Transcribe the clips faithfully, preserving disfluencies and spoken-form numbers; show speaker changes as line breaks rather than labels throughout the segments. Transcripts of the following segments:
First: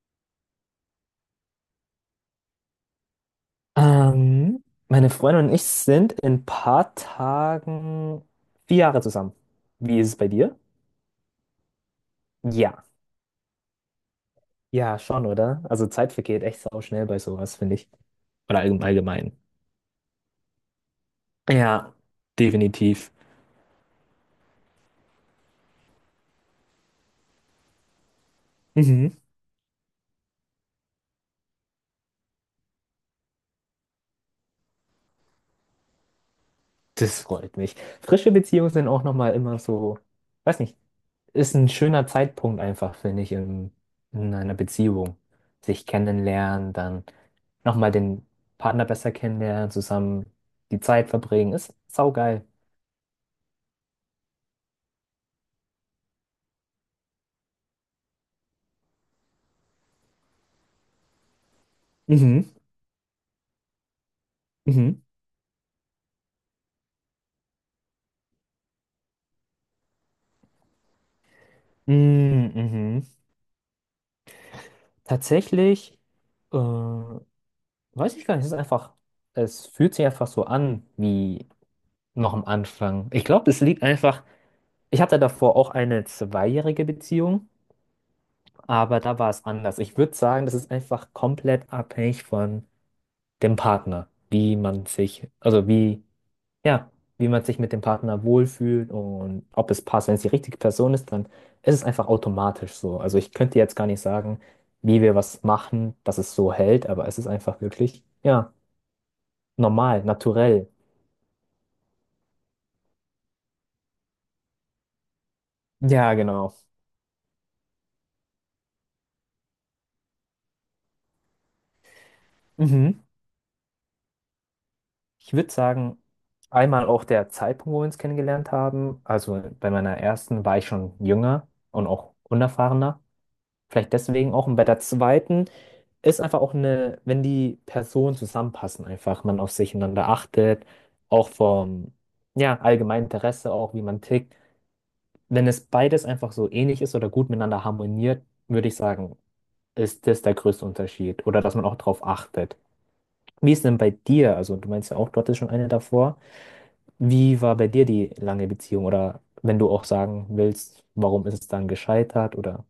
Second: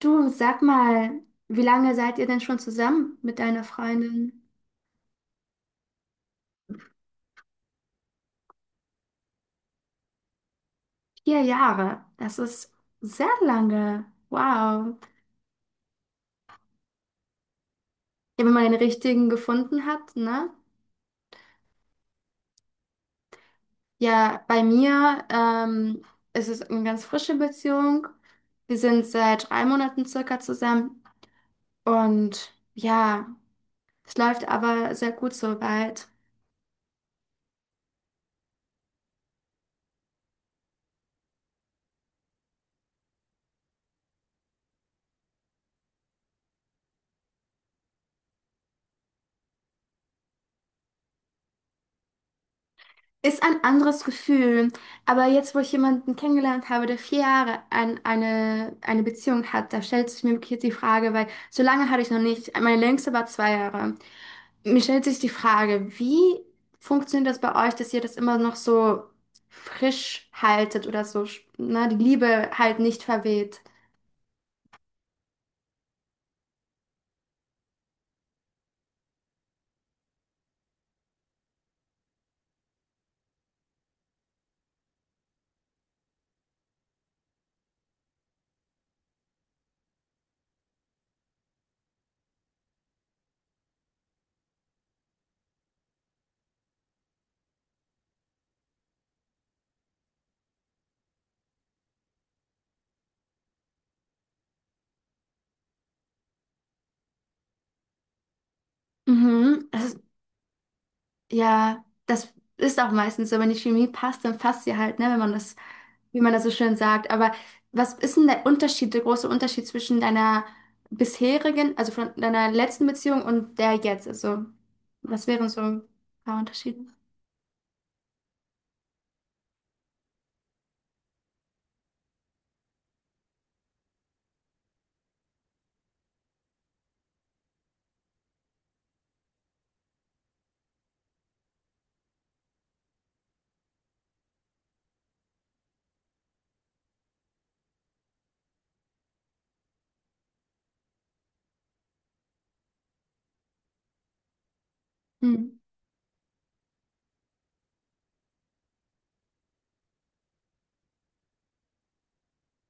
Du, sag mal, wie lange seid ihr denn schon zusammen mit deiner Freundin?
Ähm, meine Freundin und ich sind in ein paar Tagen vier Jahre zusammen. Wie ist es bei dir?
Vier Jahre. Das ist
Ja.
sehr lange. Wow.
Ja, schon, oder? Also Zeit vergeht echt sau schnell bei sowas, finde ich.
Ja, wenn
Oder
man den
allgeme-
richtigen
allgemein.
gefunden hat, ne?
Ja, definitiv.
Ja, bei mir ähm, ist es eine ganz frische Beziehung. Wir sind
Mhm.
seit drei Monaten circa zusammen und ja, es läuft aber sehr gut soweit.
Das freut mich. Frische Beziehungen sind auch nochmal immer so, weiß nicht, ist ein schöner Zeitpunkt einfach, finde ich, in, in einer Beziehung. Sich kennenlernen, dann nochmal den Partner besser kennenlernen, zusammen die Zeit verbringen. Ist saugeil.
Ist ein anderes Gefühl, aber jetzt, wo ich jemanden kennengelernt habe, der vier Jahre an eine, eine Beziehung hat, da stellt sich mir wirklich jetzt die Frage, weil so lange hatte ich noch
Mhm,
nicht, meine längste war zwei Jahre. Mir
mhm.
stellt sich die Frage, wie funktioniert das bei euch, dass ihr das immer noch so frisch haltet oder so, na die Liebe
Mm,
halt nicht
mhm.
verweht?
Tatsächlich, äh, weiß ich gar nicht, es ist einfach, es fühlt sich einfach so an wie noch am Anfang. Ich glaube, das liegt einfach, ich hatte davor auch eine zweijährige Beziehung, aber da war es anders. Ich würde sagen, das ist einfach komplett abhängig von dem Partner, wie man sich, also wie, ja, wie man sich mit dem Partner wohlfühlt und ob es passt. Wenn es die richtige Person ist, dann ist es einfach automatisch so. Also ich könnte jetzt gar nicht sagen, wie wir was machen, dass es so hält, aber es ist einfach wirklich, ja,
Mhm.
normal, naturell.
Ja, das ist auch meistens so, wenn die Chemie passt, dann passt sie halt, ne, wenn man das,
Ja,
wie man das so
genau.
schön sagt. Aber was ist denn der Unterschied, der große Unterschied zwischen deiner bisherigen, also von deiner letzten
Mhm.
Beziehung und der jetzt? Also, was
Ich
wären
würde
so ein
sagen,
paar Unterschiede?
einmal auch der Zeitpunkt, wo wir uns kennengelernt haben. Also bei meiner ersten war ich schon jünger und auch unerfahrener. Vielleicht deswegen auch. Und bei der zweiten ist einfach auch eine, wenn die Personen zusammenpassen, einfach man auf sich einander achtet, auch vom, ja, allgemeinen Interesse, auch wie man tickt. Wenn es beides einfach so ähnlich ist oder gut miteinander harmoniert, würde ich sagen, ist das der größte Unterschied oder dass man auch drauf achtet. Wie ist denn bei dir? Also, du meinst ja auch, du hattest
Hm.
schon eine davor. Wie war bei dir die lange Beziehung? Oder wenn du auch sagen willst, warum ist es dann gescheitert oder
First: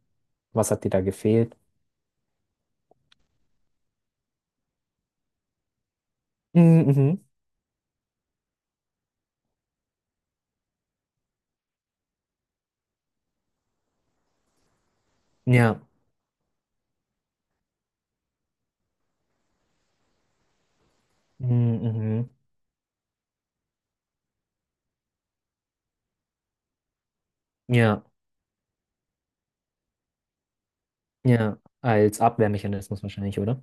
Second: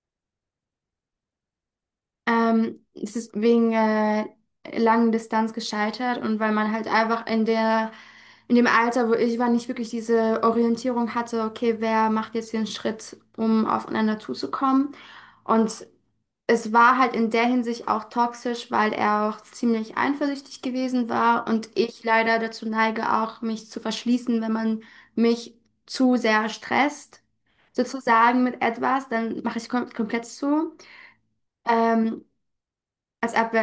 was hat dir da gefehlt?
Ähm, es ist wegen äh, langen Distanz gescheitert und weil man halt
Mhm, mhm.
einfach in der, in dem Alter, wo ich war, nicht wirklich diese Orientierung hatte, okay, wer macht jetzt den Schritt, um aufeinander zuzukommen.
Ja.
Und es war halt in der Hinsicht auch toxisch, weil er auch ziemlich eifersüchtig gewesen war und
Mhm,
ich
mhm.
leider dazu neige, auch mich zu verschließen, wenn man mich zu sehr stresst,
Ja,
sozusagen mit etwas, dann mache ich kom komplett zu.
ja. Als
Ähm,
Abwehrmechanismus
Als
wahrscheinlich, oder?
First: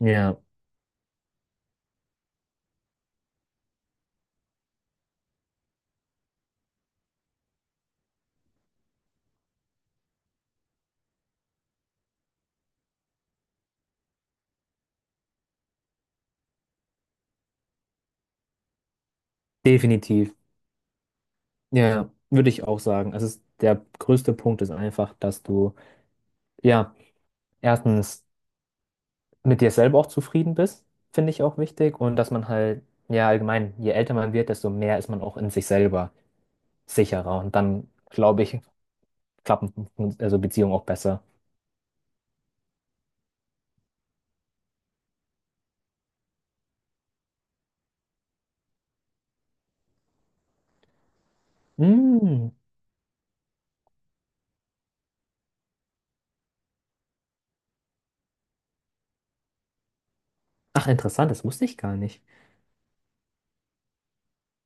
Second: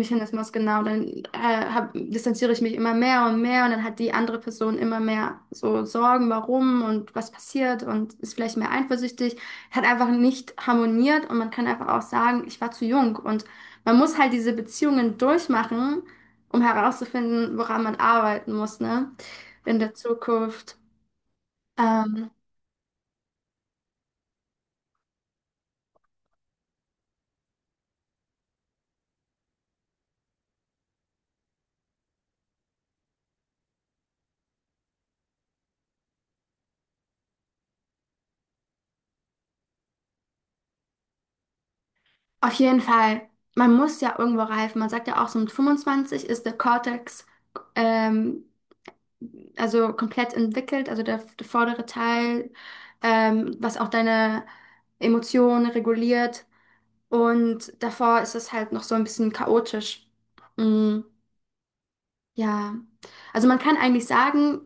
Ja,
genau. Dann äh, hab, distanziere ich mich immer mehr und mehr und dann hat die andere Person immer mehr so Sorgen, warum und was passiert und ist vielleicht mehr eifersüchtig. Hat einfach nicht harmoniert und man kann einfach auch sagen, ich war zu jung und man muss halt diese Beziehungen durchmachen, um herauszufinden, woran man arbeiten muss, ne? In der
definitiv.
Zukunft.
Ja,
Ähm,
würde ich auch sagen. Also es- der größte Punkt ist einfach, dass du, ja, erstens mit dir selber auch zufrieden bist, finde ich auch wichtig. Und dass man halt, ja, allgemein, je älter man wird, desto mehr ist man auch in sich selber sicherer. Und dann, glaube ich, klappen also Beziehungen auch besser.
auf jeden Fall, man muss ja irgendwo reifen. Man sagt ja auch, so mit fünfundzwanzig ist der Cortex ähm, also komplett entwickelt, also der, der vordere Teil,
Mhm.
ähm, was auch deine Emotionen reguliert. Und davor ist es halt noch so ein bisschen chaotisch.
Ach,
Mm,
interessant, das wusste ich gar nicht.
ja, also man kann eigentlich sagen,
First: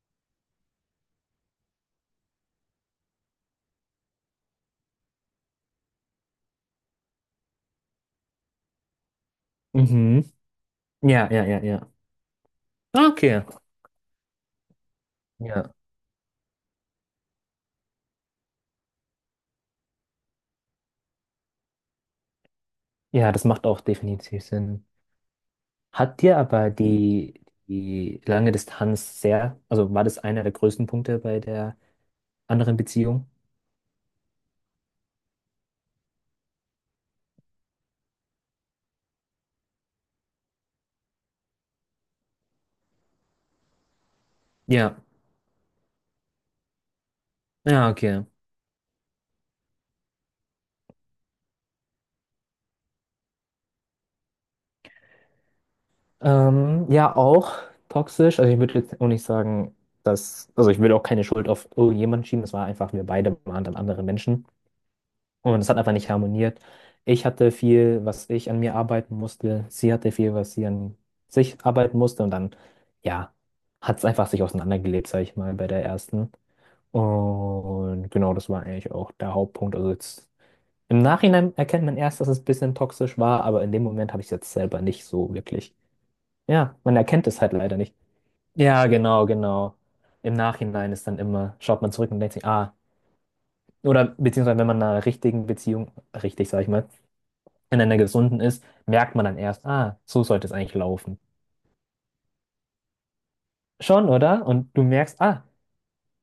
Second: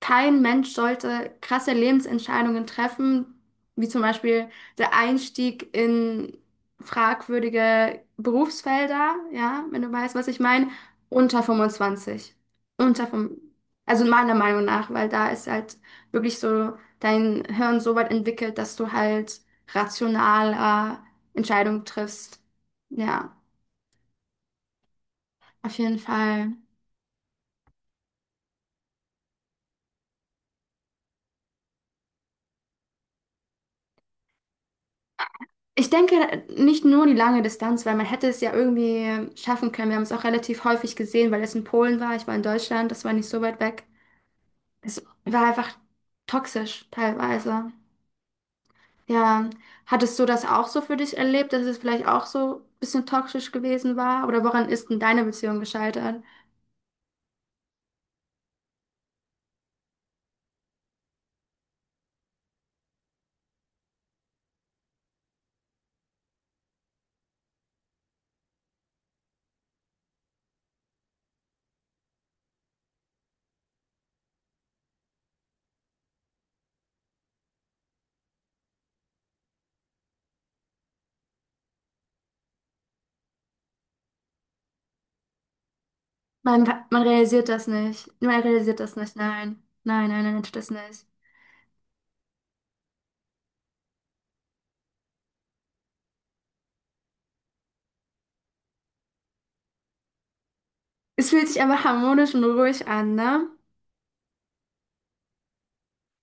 kein Mensch sollte krasse Lebensentscheidungen treffen, wie zum Beispiel der Einstieg in fragwürdige Berufsfelder, ja, wenn du weißt,
Mhm.
was ich meine,
Ja,
unter
ja, ja, ja.
fünfundzwanzig, Unter
Ah,
vom,
okay.
also meiner Meinung nach, weil da ist
Ja.
halt wirklich so dein Hirn so weit entwickelt, dass du halt rational äh, Entscheidungen triffst.
Ja,
Ja,
das macht auch definitiv Sinn.
auf jeden
Hat dir
Fall.
aber die, die lange Distanz sehr, also war das einer der größten Punkte bei der anderen Beziehung?
Ich denke nicht nur die lange Distanz, weil man hätte es ja irgendwie schaffen können. Wir haben es auch relativ häufig gesehen, weil es in Polen war. Ich war in Deutschland, das war nicht so weit weg.
Ja,
Es war einfach toxisch teilweise.
ja, okay.
Ja, hattest du das auch so für dich erlebt, dass es vielleicht auch so ein bisschen toxisch gewesen war? Oder woran ist denn deine Beziehung gescheitert?
Ähm, ja, auch toxisch. Also ich würde jetzt auch nicht sagen, dass, also ich würde auch keine Schuld auf irgendjemanden schieben. Es war einfach, wir beide waren dann andere Menschen. Und es hat einfach nicht harmoniert. Ich hatte viel, was ich an mir arbeiten musste. Sie hatte viel, was sie an sich arbeiten musste. Und dann, ja, hat es einfach sich auseinandergelebt, sag ich mal, bei der ersten. Und genau, das war eigentlich auch der Hauptpunkt. Also jetzt im Nachhinein erkennt man erst, dass es ein bisschen toxisch war, aber in dem Moment habe ich es jetzt selber nicht so wirklich.
Man,
Ja, man
Man
erkennt es
realisiert
halt
das
leider nicht.
nicht. Man realisiert
Ja,
das nicht.
genau,
Nein,
genau.
nein, nein,
Im
nein, tut das
Nachhinein
nicht.
ist dann immer, schaut man zurück und denkt sich, ah, oder beziehungsweise wenn man in einer richtigen Beziehung, richtig, sag ich mal, in einer gesunden ist, merkt man dann erst, ah, so sollte es eigentlich laufen.
Es fühlt sich einfach harmonisch und ruhig an, ne?
Schon, oder? Und du merkst, ah,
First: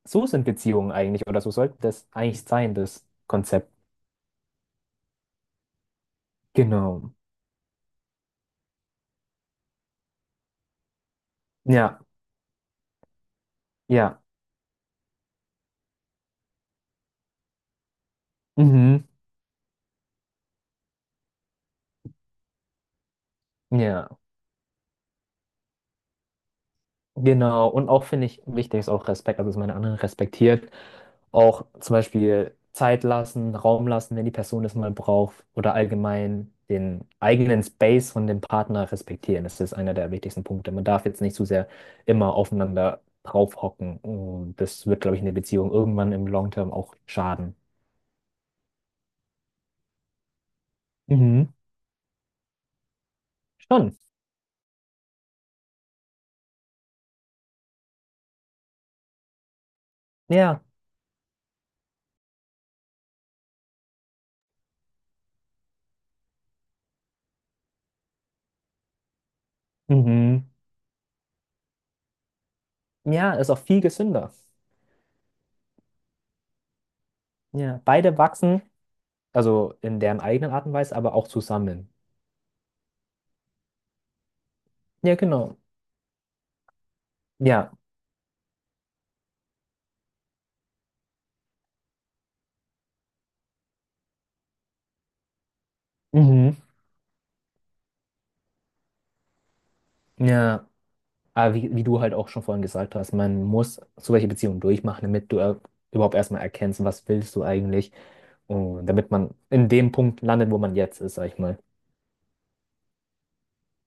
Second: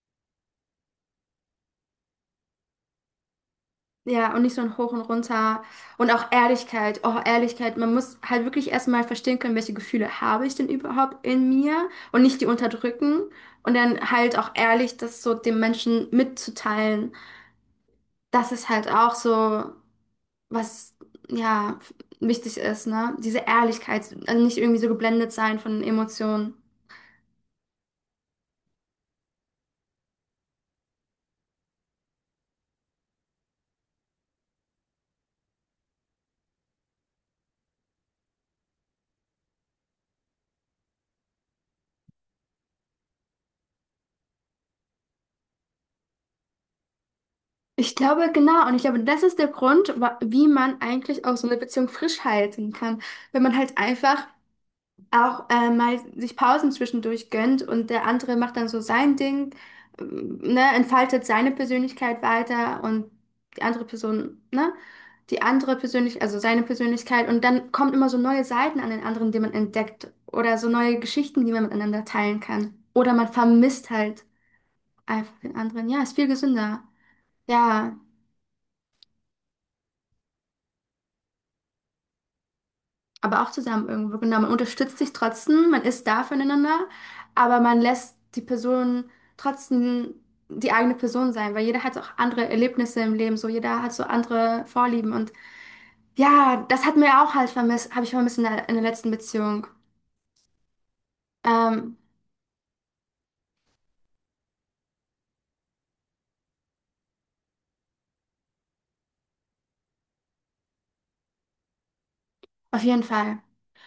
so sind Beziehungen eigentlich oder so sollte das eigentlich sein, das Konzept.
Ja, und nicht so ein Hoch und Runter. Und auch Ehrlichkeit.
Genau.
Oh, Ehrlichkeit. Man muss halt wirklich erstmal verstehen können, welche Gefühle habe ich denn überhaupt in mir
Ja,
und nicht die unterdrücken. Und dann
ja.
halt auch ehrlich, das so dem Menschen mitzuteilen. Das ist halt
Mhm.
auch so, was, ja, wichtig ist, ne? Diese
Ja.
Ehrlichkeit. Also nicht irgendwie so geblendet sein von Emotionen.
Genau, und auch finde ich wichtig ist auch Respekt, also dass man den anderen respektiert. Auch zum Beispiel Zeit lassen, Raum lassen, wenn die Person das mal braucht oder allgemein den eigenen Space von dem Partner respektieren. Das ist einer der wichtigsten Punkte. Man darf jetzt nicht zu sehr immer aufeinander draufhocken. Und das wird, glaube ich, in der Beziehung irgendwann im Long Term auch schaden.
Ich glaube, genau. Und ich glaube, das ist der Grund, wa- wie man eigentlich auch so
Mhm.
eine Beziehung frisch halten kann. Wenn man halt
Schon.
einfach auch äh, mal sich Pausen zwischendurch gönnt und der andere macht dann so sein Ding, äh, ne,
Ja.
entfaltet seine Persönlichkeit weiter und die andere Person, ne, die andere Persönlich, also seine Persönlichkeit und dann kommen immer so neue Seiten an den anderen, die man entdeckt
Mhm.
oder so neue Geschichten, die man miteinander teilen kann. Oder man
Ja, ist auch viel
vermisst halt
gesünder.
einfach den anderen. Ja, ist viel gesünder.
Ja,
Ja,
beide wachsen, also in deren eigenen Art und Weise, aber auch zusammen.
aber auch zusammen irgendwo. Genau, man unterstützt sich
Ja, genau.
trotzdem, man ist da füreinander, aber
Ja,
man lässt die Person trotzdem die eigene Person sein, weil jeder hat auch andere Erlebnisse im Leben, so jeder hat so andere Vorlieben und
mhm.
ja, das hat mir auch halt vermisst, habe ich vermisst in der, in der letzten Beziehung.
Ja, aber wie, wie
Ähm,
du halt auch schon vorhin gesagt hast, man muss so welche Beziehungen durchmachen, damit du äh, überhaupt erstmal erkennst, was willst du eigentlich, und damit man in dem Punkt landet, wo man jetzt ist, sag ich mal.
auf jeden Fall.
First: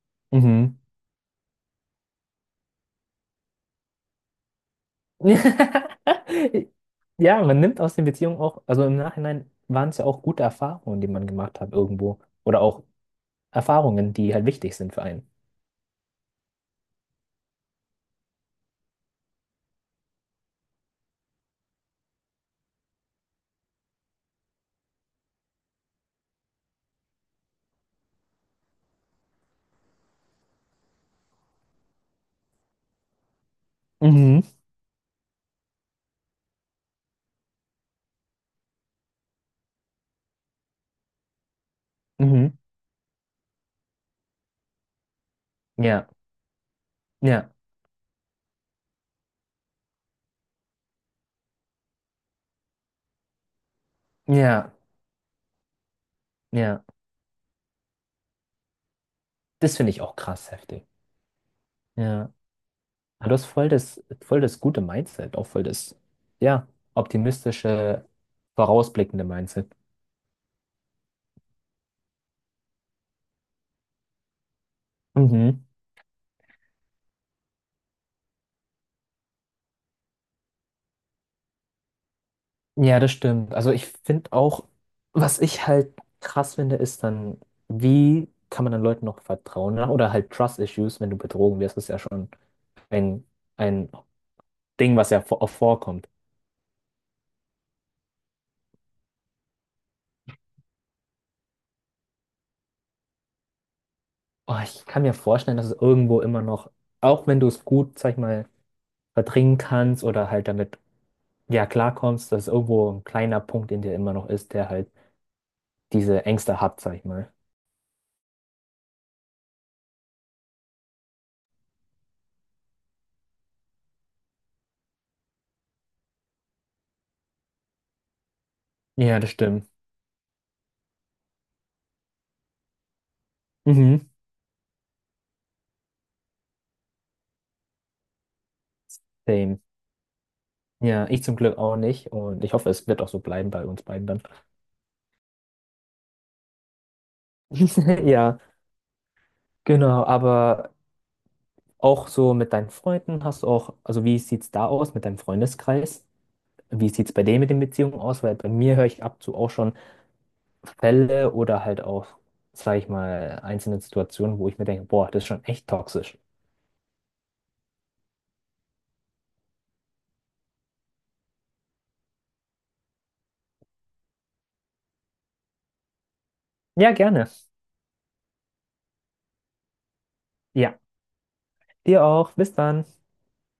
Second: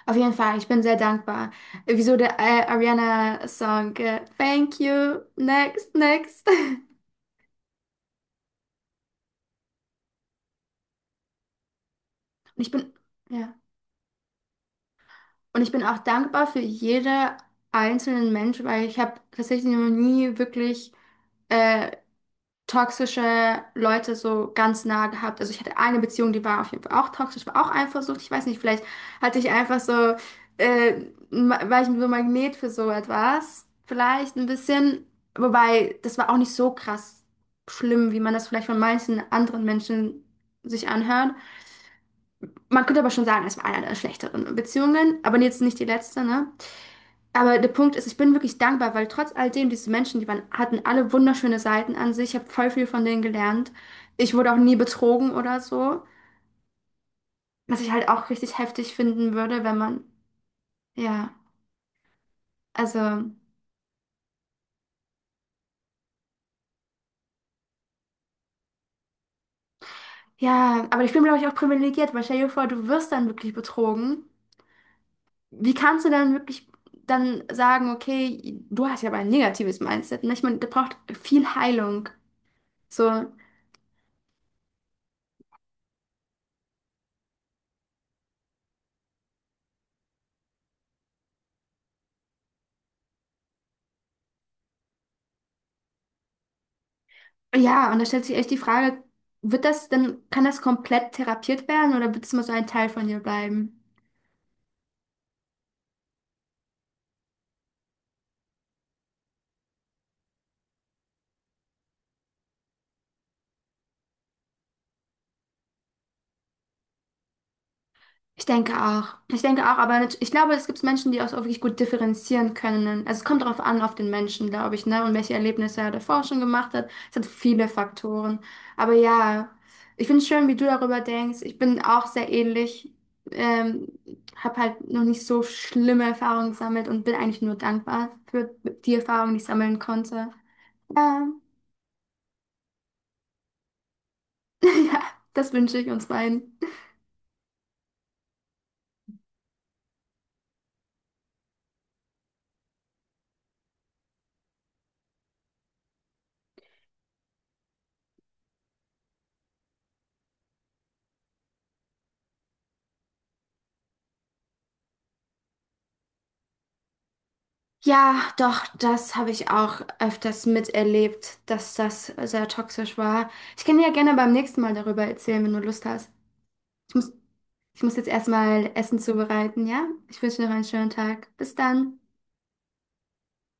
Auf jeden Fall, ich
Mhm.
bin sehr dankbar. Wieso der äh, Ariana-Song? äh, Thank you, next, next.
Ja, man nimmt aus den Beziehungen auch, also im Nachhinein waren es ja auch gute Erfahrungen, die man gemacht hat irgendwo, oder
Und ich
auch
bin, ja.
Erfahrungen, die halt wichtig sind für einen.
Und ich bin auch dankbar für jede einzelnen Mensch, weil ich habe tatsächlich noch nie wirklich äh, toxische Leute so ganz nah gehabt. Also ich hatte eine Beziehung, die war auf jeden Fall auch toxisch, war auch Eifersucht. Ich weiß nicht, vielleicht hatte ich einfach so, äh, ma- war ich so Magnet für so etwas. Vielleicht
Mhm.
ein bisschen. Wobei, das war auch nicht so krass schlimm, wie man das vielleicht von manchen anderen Menschen sich anhört.
Mhm.
Man könnte aber schon sagen, es war eine der schlechteren Beziehungen, aber jetzt nicht die
Ja,
letzte, ne?
ja,
Aber der Punkt ist, ich bin wirklich dankbar, weil trotz all dem, diese Menschen, die waren, hatten alle wunderschöne Seiten an sich. Ich habe voll viel von denen gelernt. Ich wurde auch
ja,
nie betrogen oder so.
ja.
Was ich halt auch richtig heftig finden würde,
Das
wenn
finde ich
man,
auch krass heftig.
ja,
Ja. Aber
also,
du hast voll das, voll das gute Mindset, auch voll das, ja, optimistische, vorausblickende Mindset.
ja, aber ich bin, glaube ich, auch privilegiert, weil stell dir vor, du wirst dann wirklich betrogen.
Mhm.
Wie kannst du dann wirklich dann sagen, okay, du hast ja aber ein negatives Mindset, ne? Ich meine, da braucht viel Heilung.
Ja,
So,
das stimmt. Also ich finde auch, was ich halt krass finde, ist dann, wie kann man dann Leuten noch vertrauen, ne? Oder halt Trust Issues, wenn du betrogen wirst, ist ja schon ein, ein Ding, was ja vor- auch vorkommt.
ja, und da stellt sich echt die Frage, wird das denn, kann das komplett therapiert werden oder wird es immer so ein Teil von dir bleiben?
Oh, ich kann mir vorstellen, dass es irgendwo immer noch, auch wenn du es gut, sag ich mal, verdrängen kannst oder halt damit, ja, klarkommst, dass irgendwo ein kleiner Punkt in dir immer noch ist, der halt diese Ängste hat, sag ich mal.
Ich denke auch. Ich denke auch, aber nat- ich glaube, es gibt Menschen, die auch so wirklich gut differenzieren können. Also es kommt darauf an, auf den Menschen, glaube ich, ne? Und welche Erlebnisse er davor schon gemacht hat. Es hat viele Faktoren. Aber
Ja, das
ja,
stimmt.
ich finde es schön, wie du darüber denkst. Ich bin auch sehr ähnlich. Ähm,
Mhm.
Habe halt noch nicht so schlimme Erfahrungen gesammelt und bin eigentlich nur dankbar für die Erfahrungen, die ich
Same.
sammeln konnte.
Ja, ich
Ja.
zum Glück auch nicht und ich hoffe, es wird auch so bleiben bei uns beiden dann.
Ja, das wünsche ich uns beiden.
Ja, genau, aber auch so mit deinen Freunden hast du auch, also wie sieht's da aus mit deinem Freundeskreis? Wie sieht's bei denen mit den Beziehungen aus? Weil bei mir höre ich ab und zu auch schon Fälle oder halt auch, sag ich mal, einzelne Situationen, wo ich mir denke, boah, das ist schon echt toxisch.
Ja, doch, das habe ich auch öfters miterlebt, dass das sehr toxisch war. Ich kann dir ja gerne beim nächsten Mal darüber erzählen, wenn du Lust hast.
Ja,
Ich muss,
gerne.
ich muss jetzt erstmal Essen zubereiten, ja? Ich wünsche dir noch einen
Ja,
schönen Tag. Bis dann.
dir auch. Bis dann.